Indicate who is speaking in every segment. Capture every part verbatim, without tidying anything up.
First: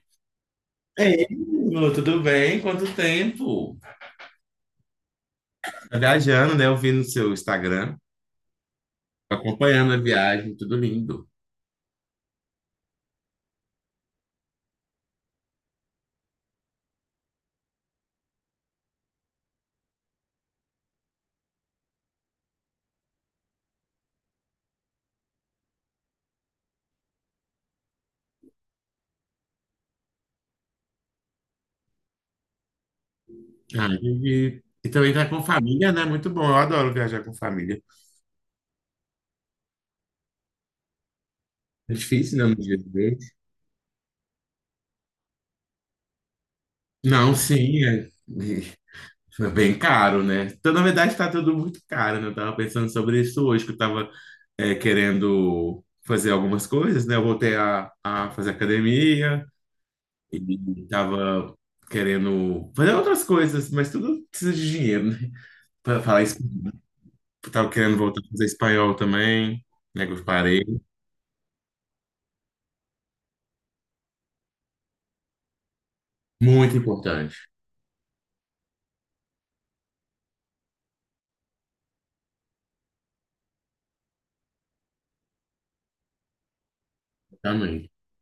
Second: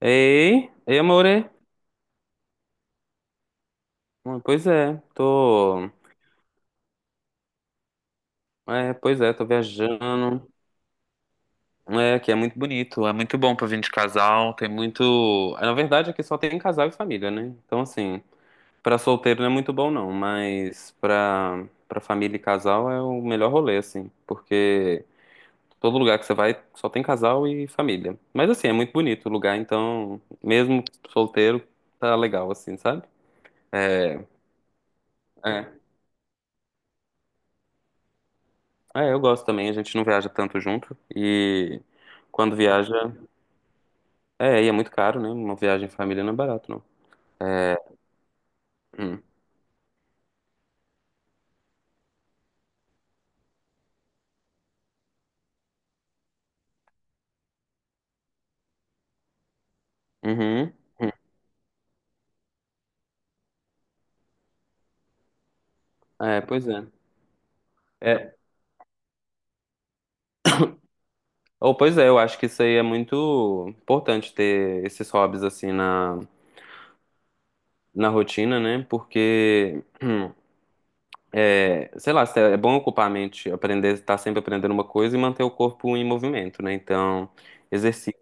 Speaker 1: Ei, ei,
Speaker 2: Ei,
Speaker 1: amore.
Speaker 2: Lu, tudo bem? Quanto tempo?
Speaker 1: Hum, Pois é, tô.
Speaker 2: Tá viajando, né? Eu vi no seu Instagram,
Speaker 1: É, pois é, tô
Speaker 2: acompanhando a
Speaker 1: viajando.
Speaker 2: viagem, tudo lindo.
Speaker 1: É, que é muito bonito, é muito bom pra vir de casal. Tem muito. é, Na verdade, aqui só tem casal e família, né? Então, assim, pra solteiro não é muito bom, não, mas pra, pra família e casal é o melhor rolê, assim, porque todo lugar que você vai só tem casal e família. Mas, assim, é muito bonito o lugar, então, mesmo solteiro, tá legal, assim, sabe?
Speaker 2: Ah, e, e também tá com
Speaker 1: É.
Speaker 2: família, né? Muito bom, eu adoro viajar com família.
Speaker 1: É, eu gosto também, a gente não viaja tanto junto e
Speaker 2: É difícil, né?
Speaker 1: quando
Speaker 2: Nos dias
Speaker 1: viaja,
Speaker 2: de hoje.
Speaker 1: é, e é muito caro, né? Uma viagem em família não é barato, não.
Speaker 2: Não,
Speaker 1: É.
Speaker 2: sim, é,
Speaker 1: Hum.
Speaker 2: é bem caro, né? Então, na verdade, tá tudo muito caro, né? Eu tava pensando sobre isso hoje, que eu tava é, querendo fazer algumas coisas, né? Eu voltei a, a fazer academia,
Speaker 1: Uhum.
Speaker 2: Ele tava querendo fazer outras coisas, mas tudo precisa de dinheiro, né? Para falar isso,
Speaker 1: É, pois é.
Speaker 2: tava querendo voltar a
Speaker 1: É,
Speaker 2: fazer espanhol também, né? Que eu parei.
Speaker 1: ou pois é, eu acho que isso aí é muito importante ter esses hobbies assim na,
Speaker 2: Muito importante,
Speaker 1: na rotina, né? Porque É, sei lá, é bom ocupar a mente, aprender, estar sempre aprendendo uma coisa e manter o corpo em movimento, né? Então,
Speaker 2: também.
Speaker 1: exercício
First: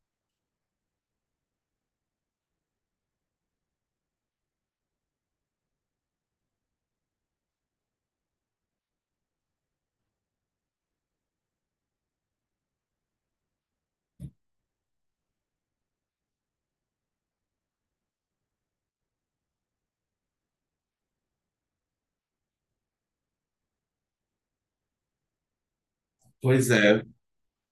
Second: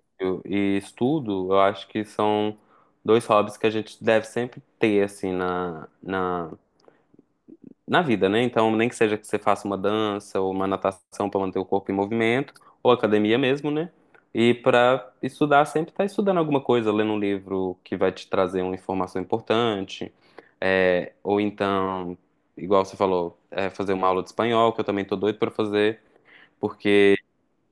Speaker 1: e estudo, eu acho que são dois hobbies que a gente deve sempre ter, assim, na, na, na vida, né? Então, nem que seja que você faça uma dança ou uma natação para manter o corpo em movimento, ou academia mesmo, né? E para estudar, sempre tá estudando alguma coisa, lendo um livro que vai te trazer uma informação importante, é, ou então, igual você falou, é, fazer uma aula de espanhol, que eu também tô doido para fazer,
Speaker 2: Pois é,
Speaker 1: porque,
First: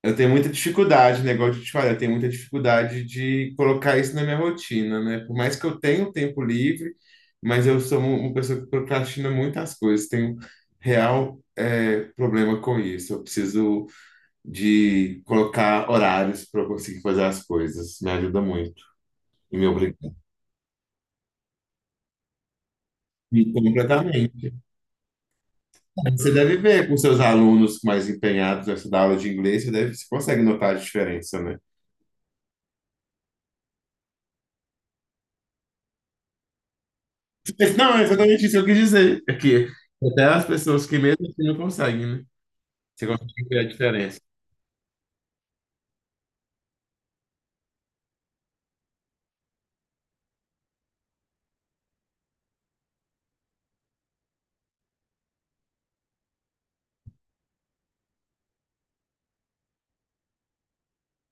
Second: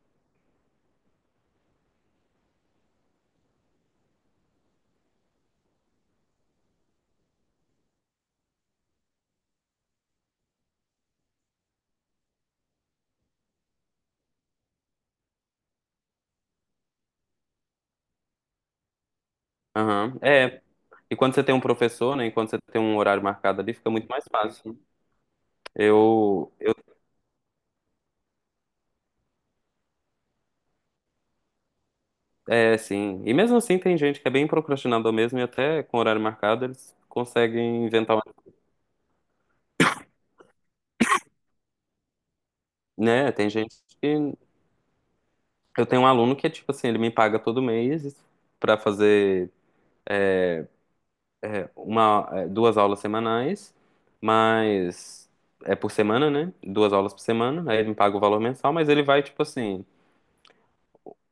Speaker 2: eu tenho muita dificuldade, negócio de te falar, eu tenho muita dificuldade de colocar isso na minha rotina, né? Por mais que eu tenha tempo livre, mas eu sou um- uma pessoa que procrastina muitas coisas, tenho real, eh, problema com isso. Eu preciso de colocar horários para eu conseguir fazer as coisas. Me ajuda muito e me obriga
Speaker 1: aham, é. E quando você tem um professor, né? E quando você tem um horário
Speaker 2: e
Speaker 1: marcado ali, fica muito mais
Speaker 2: completamente.
Speaker 1: fácil.
Speaker 2: Você
Speaker 1: Eu,
Speaker 2: deve
Speaker 1: eu
Speaker 2: ver com seus alunos mais empenhados nessa da aula de inglês, você deve, você consegue notar a diferença, né?
Speaker 1: É, sim. E mesmo assim tem gente que é bem procrastinador mesmo e até com horário marcado eles
Speaker 2: Mas
Speaker 1: conseguem
Speaker 2: não, é
Speaker 1: inventar, uma-
Speaker 2: exatamente isso que eu quis dizer. É que até as pessoas que mesmo assim não conseguem, né? Você
Speaker 1: né?
Speaker 2: consegue
Speaker 1: Tem
Speaker 2: ver a
Speaker 1: gente
Speaker 2: diferença.
Speaker 1: que eu tenho um aluno que é tipo assim, ele me paga todo mês pra fazer uma, eh, duas aulas semanais, mas é por semana, né? Duas aulas por semana, aí ele me paga o valor mensal, mas ele vai tipo assim,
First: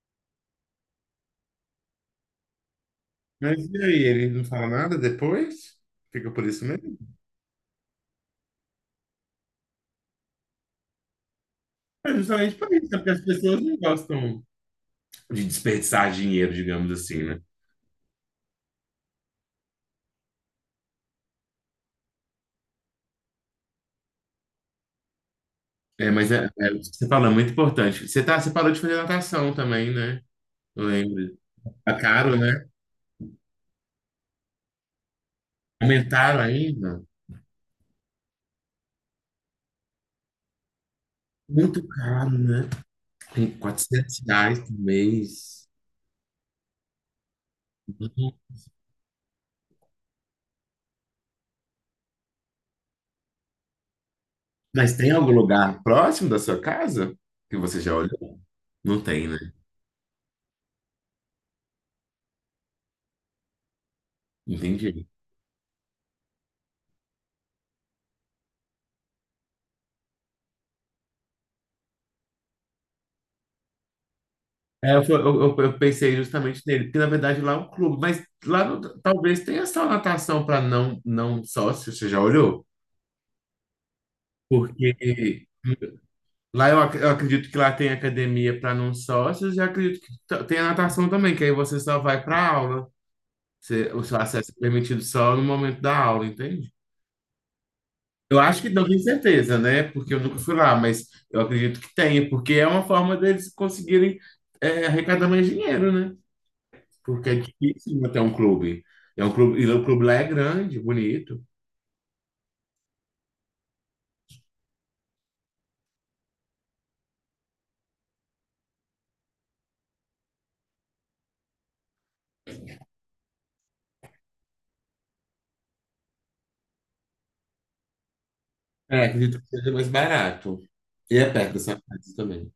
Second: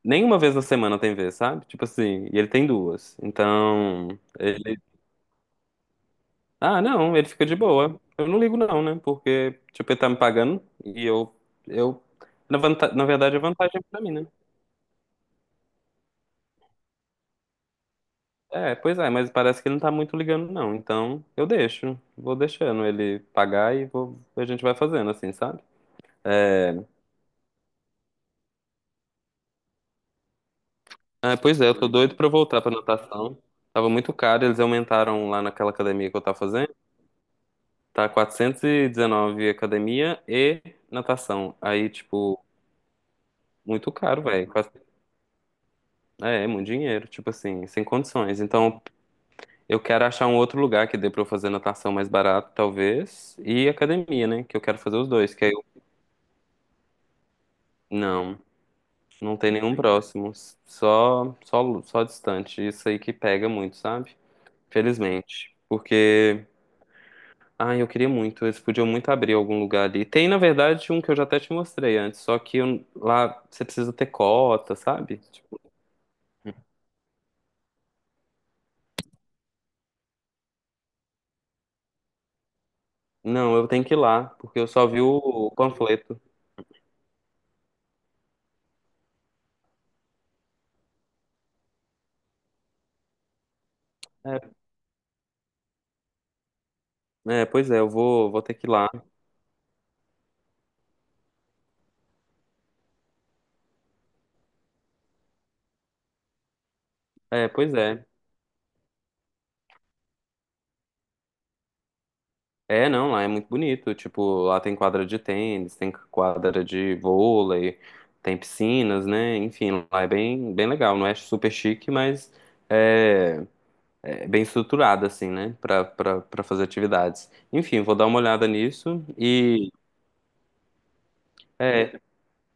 Speaker 1: nenhuma vez na semana tem vez, sabe? Tipo assim, e ele tem duas.
Speaker 2: Mas e aí,
Speaker 1: Então,
Speaker 2: ele não fala nada depois? Fica por isso
Speaker 1: ah,
Speaker 2: mesmo?
Speaker 1: não, ele fica de boa. Eu não ligo não, né? Porque, tipo, ele tá me pagando e eu, eu,
Speaker 2: É justamente
Speaker 1: na,
Speaker 2: por isso,
Speaker 1: vanta-
Speaker 2: né?
Speaker 1: na
Speaker 2: Porque as
Speaker 1: verdade, a
Speaker 2: pessoas não
Speaker 1: vantagem é pra mim, né?
Speaker 2: gostam de desperdiçar dinheiro, digamos assim, né?
Speaker 1: É, pois é, mas parece que ele não tá muito ligando não, então eu deixo, vou deixando ele pagar e vou, a gente vai fazendo assim, sabe?
Speaker 2: É, mas é, é,
Speaker 1: É,
Speaker 2: isso que você falou, é muito importante. Você tá, você parou de fazer natação também, né? Eu lembro.
Speaker 1: ah, pois é, eu tô
Speaker 2: Tá
Speaker 1: doido pra eu
Speaker 2: caro,
Speaker 1: voltar
Speaker 2: né?
Speaker 1: pra natação. Tava muito caro, eles aumentaram lá naquela academia que eu tava
Speaker 2: Aumentaram
Speaker 1: fazendo.
Speaker 2: ainda?
Speaker 1: Tá quatrocentos e dezenove academia e natação.
Speaker 2: Muito
Speaker 1: Aí,
Speaker 2: caro,
Speaker 1: tipo,
Speaker 2: né? Tem
Speaker 1: muito
Speaker 2: 400
Speaker 1: caro, velho.
Speaker 2: reais por mês.
Speaker 1: É, é muito dinheiro, tipo assim, sem
Speaker 2: Uhum.
Speaker 1: condições. Então, eu quero achar um outro lugar que dê pra eu fazer natação mais barato, talvez, e academia, né? Que eu quero
Speaker 2: Mas
Speaker 1: fazer os
Speaker 2: tem algum
Speaker 1: dois, que aí eu...
Speaker 2: lugar próximo da sua casa que você já
Speaker 1: Não,
Speaker 2: olhou? Não tem,
Speaker 1: não
Speaker 2: né?
Speaker 1: tem nenhum próximo, só, só, só distante. Isso aí que pega muito, sabe?
Speaker 2: Entendi.
Speaker 1: Felizmente. Porque, ai, eu queria muito, eles podiam muito abrir algum lugar ali. Tem, na verdade, um que eu já até te mostrei antes, só que eu- lá você precisa ter cota,
Speaker 2: É, eu, fui-
Speaker 1: sabe?
Speaker 2: eu, eu-
Speaker 1: Tipo,
Speaker 2: eu pensei justamente nele, porque na verdade lá é um clube, mas lá no- talvez tenha só natação para não, não sócio, você já olhou?
Speaker 1: não, eu tenho que ir lá, porque eu só
Speaker 2: Porque
Speaker 1: vi o panfleto.
Speaker 2: lá eu, ac- eu acredito que lá tem academia para não sócios e acredito que t- tem a natação também, que aí você só vai para aula. Você- o seu
Speaker 1: É.
Speaker 2: acesso é permitido só no momento da aula, entende?
Speaker 1: É, pois é, eu vou,
Speaker 2: Eu
Speaker 1: vou ter
Speaker 2: acho
Speaker 1: que
Speaker 2: que
Speaker 1: ir
Speaker 2: não
Speaker 1: lá.
Speaker 2: tenho certeza, né? Porque eu nunca fui lá, mas eu acredito que tenha, porque é uma forma deles conseguirem é, arrecadar mais dinheiro, né? Porque é
Speaker 1: É, pois
Speaker 2: difícil
Speaker 1: é.
Speaker 2: manter um clube. É um clube, e o clube lá é grande, bonito.
Speaker 1: É, não, lá é muito bonito. Tipo, lá tem quadra de tênis, tem quadra de vôlei, tem piscinas, né? Enfim, lá é bem, bem legal. Não é super chique, mas é, é bem estruturado, assim, né? Pra, pra, pra fazer atividades. Enfim, vou dar uma olhada
Speaker 2: É,
Speaker 1: nisso
Speaker 2: acredito que
Speaker 1: e.
Speaker 2: seja mais barato. E é perto da sua
Speaker 1: É,
Speaker 2: casa também.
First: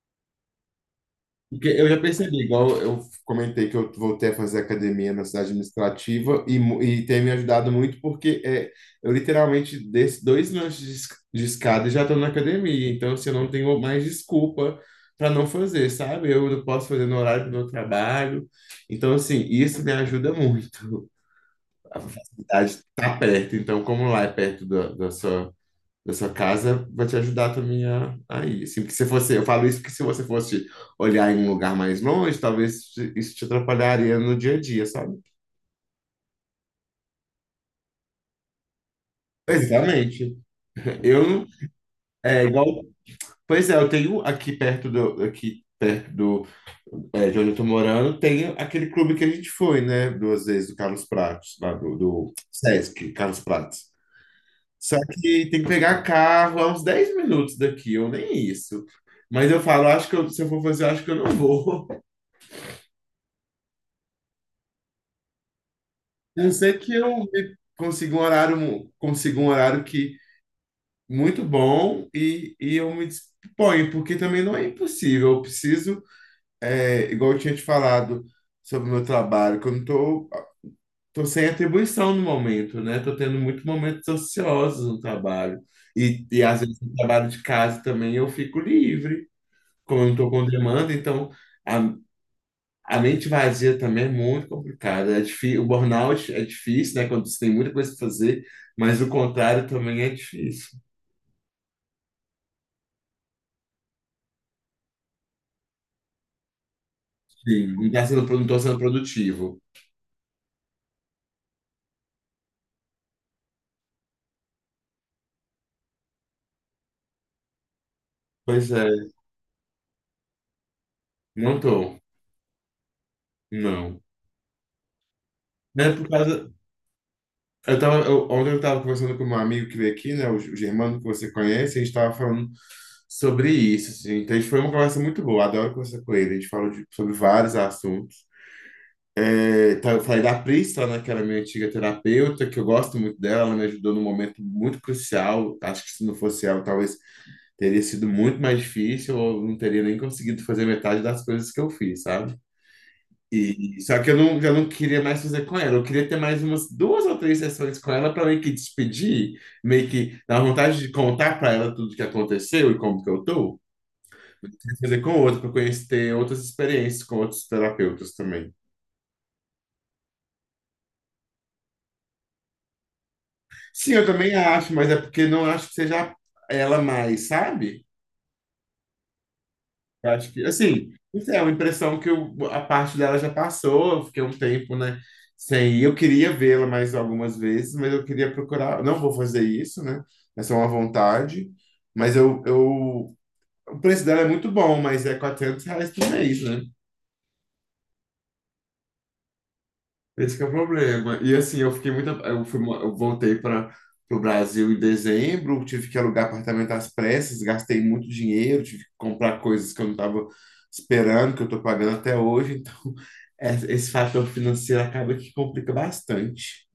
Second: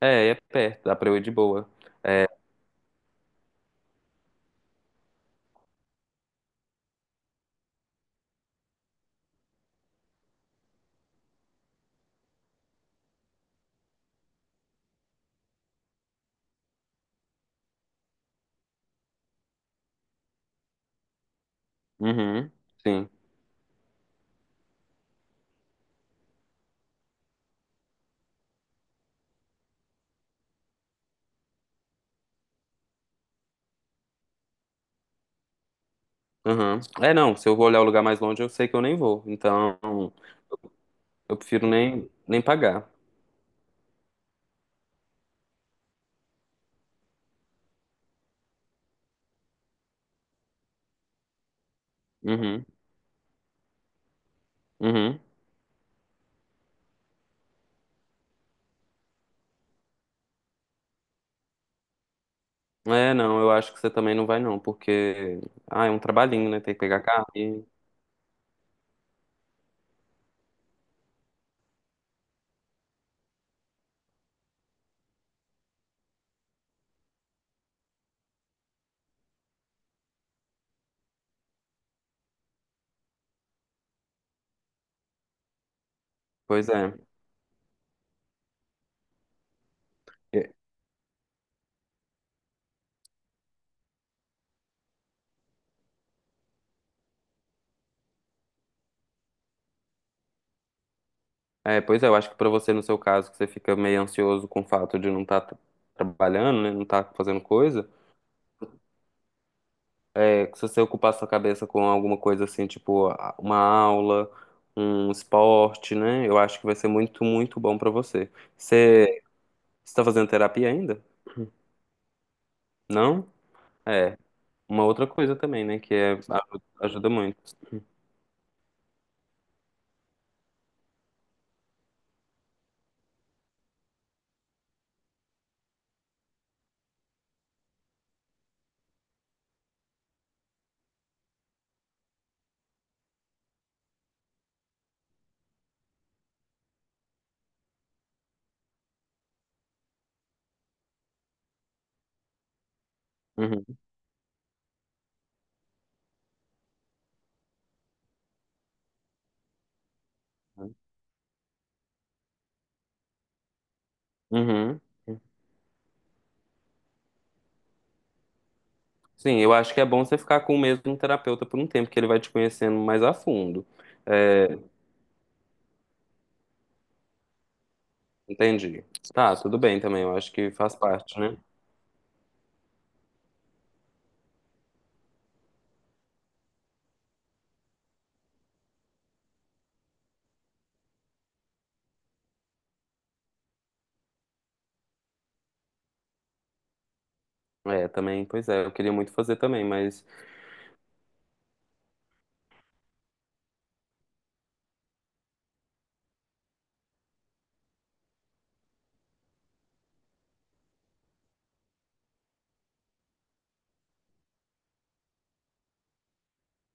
Speaker 1: é, é perto, dá pra eu ir de
Speaker 2: Porque
Speaker 1: boa.
Speaker 2: eu já percebi, igual eu comentei que eu voltei a fazer academia na cidade administrativa e, mu- e tem me ajudado muito porque é, eu literalmente desço dois lanches de esc- de escada e já estou na academia. Então, assim, eu não tenho mais desculpa para não fazer, sabe? Eu não posso fazer no horário do meu trabalho. Então, assim, isso me ajuda muito. A
Speaker 1: Uhum,
Speaker 2: facilidade
Speaker 1: sim.
Speaker 2: está perto. Então, como lá é perto da, da sua da sua casa vai te ajudar também a, a ir. Assim, porque se fosse, eu falo isso porque se você fosse olhar em um lugar mais longe, talvez te- isso te atrapalharia no dia a dia, sabe?
Speaker 1: Uhum. É, não, se eu vou olhar o lugar mais longe, eu sei que eu nem vou. Então,
Speaker 2: Exatamente.
Speaker 1: eu
Speaker 2: Eu
Speaker 1: prefiro nem, nem
Speaker 2: é igual.
Speaker 1: pagar.
Speaker 2: Pois é, eu tenho aqui perto do aqui perto do é, de onde eu tô morando, tem aquele clube que a gente foi, né? Duas vezes do Carlos Prates, lá do, do
Speaker 1: Uhum.
Speaker 2: Sesc, Carlos Prates. Só
Speaker 1: Uhum.
Speaker 2: que tem que pegar carro a uns dez minutos daqui, ou nem isso. Mas eu falo, acho que eu- se eu for fazer, eu acho que eu não vou.
Speaker 1: É, não, eu acho que você também não vai não, porque ah, é um
Speaker 2: A
Speaker 1: trabalhinho,
Speaker 2: não
Speaker 1: né? Tem
Speaker 2: ser
Speaker 1: que
Speaker 2: que
Speaker 1: pegar
Speaker 2: eu
Speaker 1: carro
Speaker 2: me-
Speaker 1: e...
Speaker 2: consiga um horário, mu- consiga um horário que muito bom e, e eu me disponho, porque também não é impossível. Eu preciso, é, igual eu tinha te falado sobre o meu trabalho, que eu não tô, tô sem atribuição no momento, né? Tô tendo muitos momentos ociosos no trabalho. E, e às
Speaker 1: Pois
Speaker 2: vezes no
Speaker 1: é.
Speaker 2: trabalho de casa também eu fico livre, como eu não tô com
Speaker 1: É,
Speaker 2: demanda, então a, a mente vazia também é muito complicada. É difí- o burnout é difícil, né? Quando você tem muita coisa para fazer, mas o contrário também é difícil.
Speaker 1: é, pois é, eu acho que pra você, no seu caso, que você fica meio ansioso com o fato de não estar trabalhando, né? Não estar fazendo
Speaker 2: Sim,
Speaker 1: coisa,
Speaker 2: não tá sendo, pro- não tô sendo produtivo.
Speaker 1: é, que se você ocupar sua cabeça com alguma coisa assim, tipo a- uma aula, um esporte, né? Eu acho que vai ser muito, muito bom pra você.
Speaker 2: Pois é,
Speaker 1: Você está fazendo terapia ainda?
Speaker 2: não tô,
Speaker 1: Não?
Speaker 2: não.
Speaker 1: É. Uma outra coisa também, né?
Speaker 2: É
Speaker 1: Que
Speaker 2: por
Speaker 1: é,
Speaker 2: causa.
Speaker 1: ajuda ajuda muito.
Speaker 2: Eu tava, eu- ontem eu estava conversando com um amigo que veio aqui, né? O, G- o Germano, que você conhece, a gente estava falando sobre isso, assim. Então, a gente foi uma conversa muito boa, adoro conversar com ele. A gente falou de- sobre vários assuntos. É, tá, eu falei da Priscila, né, que era minha antiga terapeuta, que eu gosto muito dela, ela me ajudou num momento muito crucial. Acho que se não fosse ela, talvez teria sido muito mais difícil, ou não teria nem conseguido fazer metade das coisas que eu fiz, sabe?
Speaker 1: Uhum.
Speaker 2: E só que eu não, eu não queria mais fazer com ela. Eu queria ter mais umas duas ou três sessões com ela para meio que despedir, meio que dar vontade de contar para ela tudo que aconteceu e como que eu tô.
Speaker 1: Uhum.
Speaker 2: Fazer com outra, para conhecer ter outras experiências com outros terapeutas também.
Speaker 1: Sim, eu acho que é bom você ficar com o mesmo terapeuta por um tempo, que ele vai te conhecendo mais a fundo.
Speaker 2: Sim, eu também
Speaker 1: É,
Speaker 2: acho, mas é porque não acho que seja ela mais, sabe?
Speaker 1: entendi. Tá, tudo bem também,
Speaker 2: Eu
Speaker 1: eu
Speaker 2: acho
Speaker 1: acho
Speaker 2: que,
Speaker 1: que faz
Speaker 2: assim,
Speaker 1: parte,
Speaker 2: não sei,
Speaker 1: né?
Speaker 2: é uma impressão que eu- a parte dela já passou, eu fiquei um tempo, né, sem ir. Eu queria vê-la mais algumas vezes, mas eu queria procurar. Não vou fazer isso, né? Essa é só uma vontade. Mas eu, eu, o preço dela é muito bom, mas é quatrocentos reais por mês, né?
Speaker 1: É, também, pois é, eu queria muito fazer também, mas
Speaker 2: Esse que é o problema. E assim, eu fiquei muito. Eu, fui, mo- eu voltei para o Brasil em dezembro, tive que alugar apartamento às pressas, gastei muito dinheiro, tive que comprar coisas que eu não estava esperando, que eu estou pagando até hoje. Então, es- esse fator financeiro acaba que complica bastante.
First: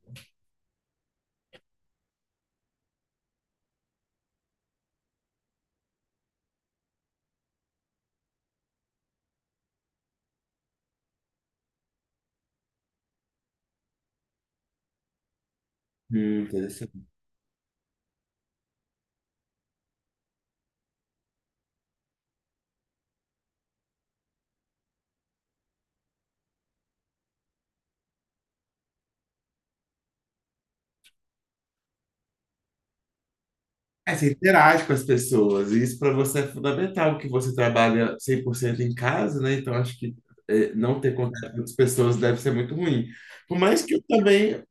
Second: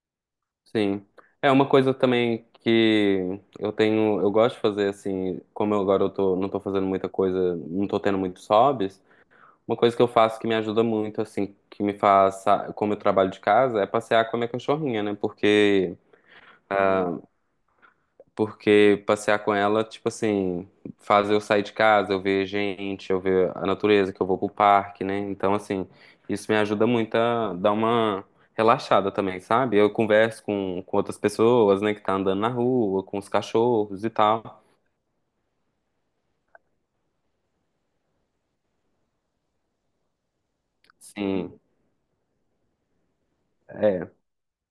Speaker 1: sim. É uma coisa também que eu tenho, eu gosto de fazer assim, como eu agora eu tô, não tô fazendo muita coisa, não tô tendo muitos hobbies, uma coisa que eu faço que me ajuda muito, assim, que me faz, sa- como eu trabalho de casa, é passear com a minha cachorrinha, né? Porque
Speaker 2: Hum,
Speaker 1: ah, Porque passear com ela, tipo assim, faz eu sair de casa, eu ver gente, eu ver a natureza, que eu vou pro parque, né? Então, assim, isso me ajuda muito a dar uma relaxada também, sabe? Eu converso com, com outras pessoas, né, que tá andando na rua, com os cachorros e
Speaker 2: É, você
Speaker 1: tal.
Speaker 2: interage com as pessoas, e isso para você é fundamental, que você trabalha cem por cento em casa, né? Então, acho que é, não ter contato
Speaker 1: Sim,
Speaker 2: com as pessoas deve ser muito ruim. Por mais que eu
Speaker 1: é.
Speaker 2: também,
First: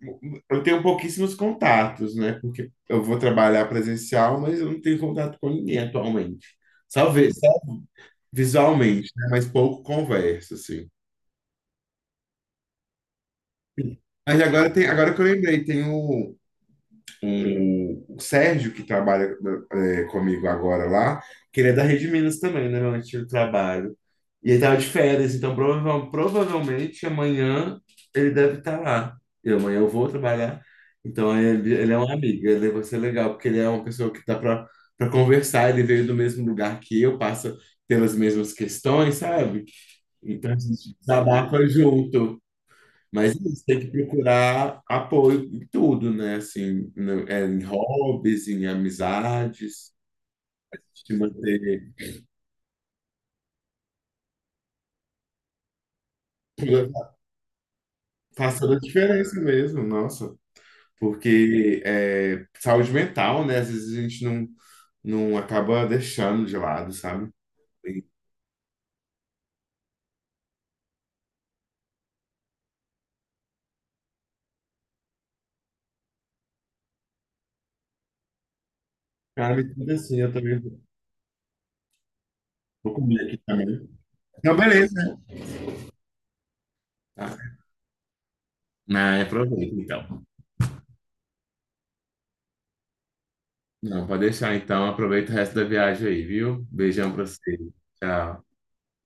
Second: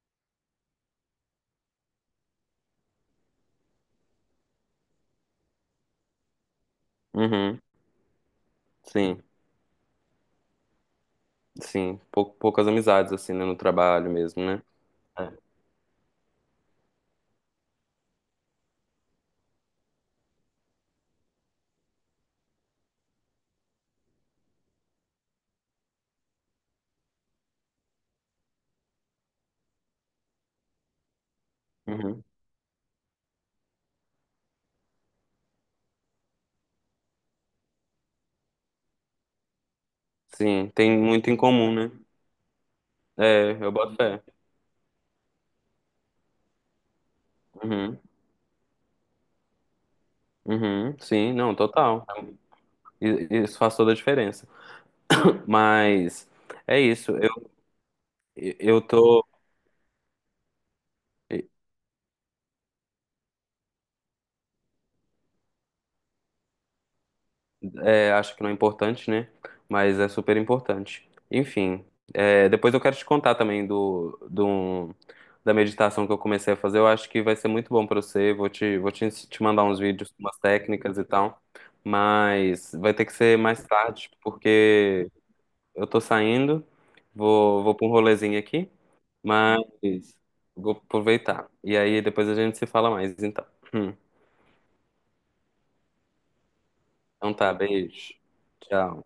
Speaker 2: eu tenho pouquíssimos contatos, né? Porque eu vou trabalhar presencial, mas eu não tenho contato com ninguém atualmente. Só, vi- só
Speaker 1: Uhum,
Speaker 2: visualmente,
Speaker 1: sim,
Speaker 2: né? Mas pouco converso, assim.
Speaker 1: sim. Pou- poucas amizades, assim, né, no trabalho
Speaker 2: Mas
Speaker 1: mesmo, né?
Speaker 2: agora, tem, agora que eu
Speaker 1: É.
Speaker 2: lembrei, tem o, o, o Sérgio, que trabalha é, comigo agora lá, que ele é da Rede Minas também, né, meu antigo trabalho. E ele tava de férias, então prova- provavelmente amanhã ele deve estar lá. E amanhã eu vou trabalhar. Então ele, ele é um
Speaker 1: Uhum.
Speaker 2: amigo, ele vai ser legal, porque ele é uma pessoa que dá para para conversar, ele veio do mesmo lugar que eu, passa pelas mesmas questões, sabe? Então a
Speaker 1: Sim,
Speaker 2: gente
Speaker 1: tem muito em
Speaker 2: desabafa
Speaker 1: comum, né?
Speaker 2: junto. Mas
Speaker 1: É,
Speaker 2: isso,
Speaker 1: eu
Speaker 2: tem que
Speaker 1: boto fé.
Speaker 2: procurar apoio em tudo, né? Assim, no- é, em
Speaker 1: Uhum,
Speaker 2: hobbies, em amizades,
Speaker 1: uhum,
Speaker 2: te
Speaker 1: sim, não,
Speaker 2: manter.
Speaker 1: total. I- Isso faz toda a diferença. Mas é isso. Eu,
Speaker 2: Faz toda a
Speaker 1: eu tô.
Speaker 2: diferença mesmo, nossa. Porque é, saúde mental, né? Às vezes a gente não, não acaba deixando de lado, sabe? E,
Speaker 1: é, acho que não é importante, né? Mas é super importante. Enfim, é, depois eu quero te contar também do, do, um, da meditação que eu comecei a fazer. Eu acho que vai ser muito bom pra você. Vou te, vou te, ens- te
Speaker 2: cara,
Speaker 1: mandar
Speaker 2: me
Speaker 1: uns
Speaker 2: tudo
Speaker 1: vídeos,
Speaker 2: assim, eu
Speaker 1: umas
Speaker 2: também
Speaker 1: técnicas e tal. Mas
Speaker 2: vou
Speaker 1: vai ter que
Speaker 2: comer aqui
Speaker 1: ser mais
Speaker 2: também.
Speaker 1: tarde,
Speaker 2: Então,
Speaker 1: porque
Speaker 2: beleza.
Speaker 1: eu tô saindo.
Speaker 2: Ah,
Speaker 1: Vou, vou pra um rolezinho aqui.
Speaker 2: ah,
Speaker 1: Mas
Speaker 2: aproveita então.
Speaker 1: vou aproveitar. E aí depois a gente se fala mais, então. Hum.
Speaker 2: Não, pode deixar então. Aproveita o resto da viagem aí, viu? Beijão pra
Speaker 1: Então tá,
Speaker 2: você.
Speaker 1: beijo.
Speaker 2: Tchau.
Speaker 1: Tchau.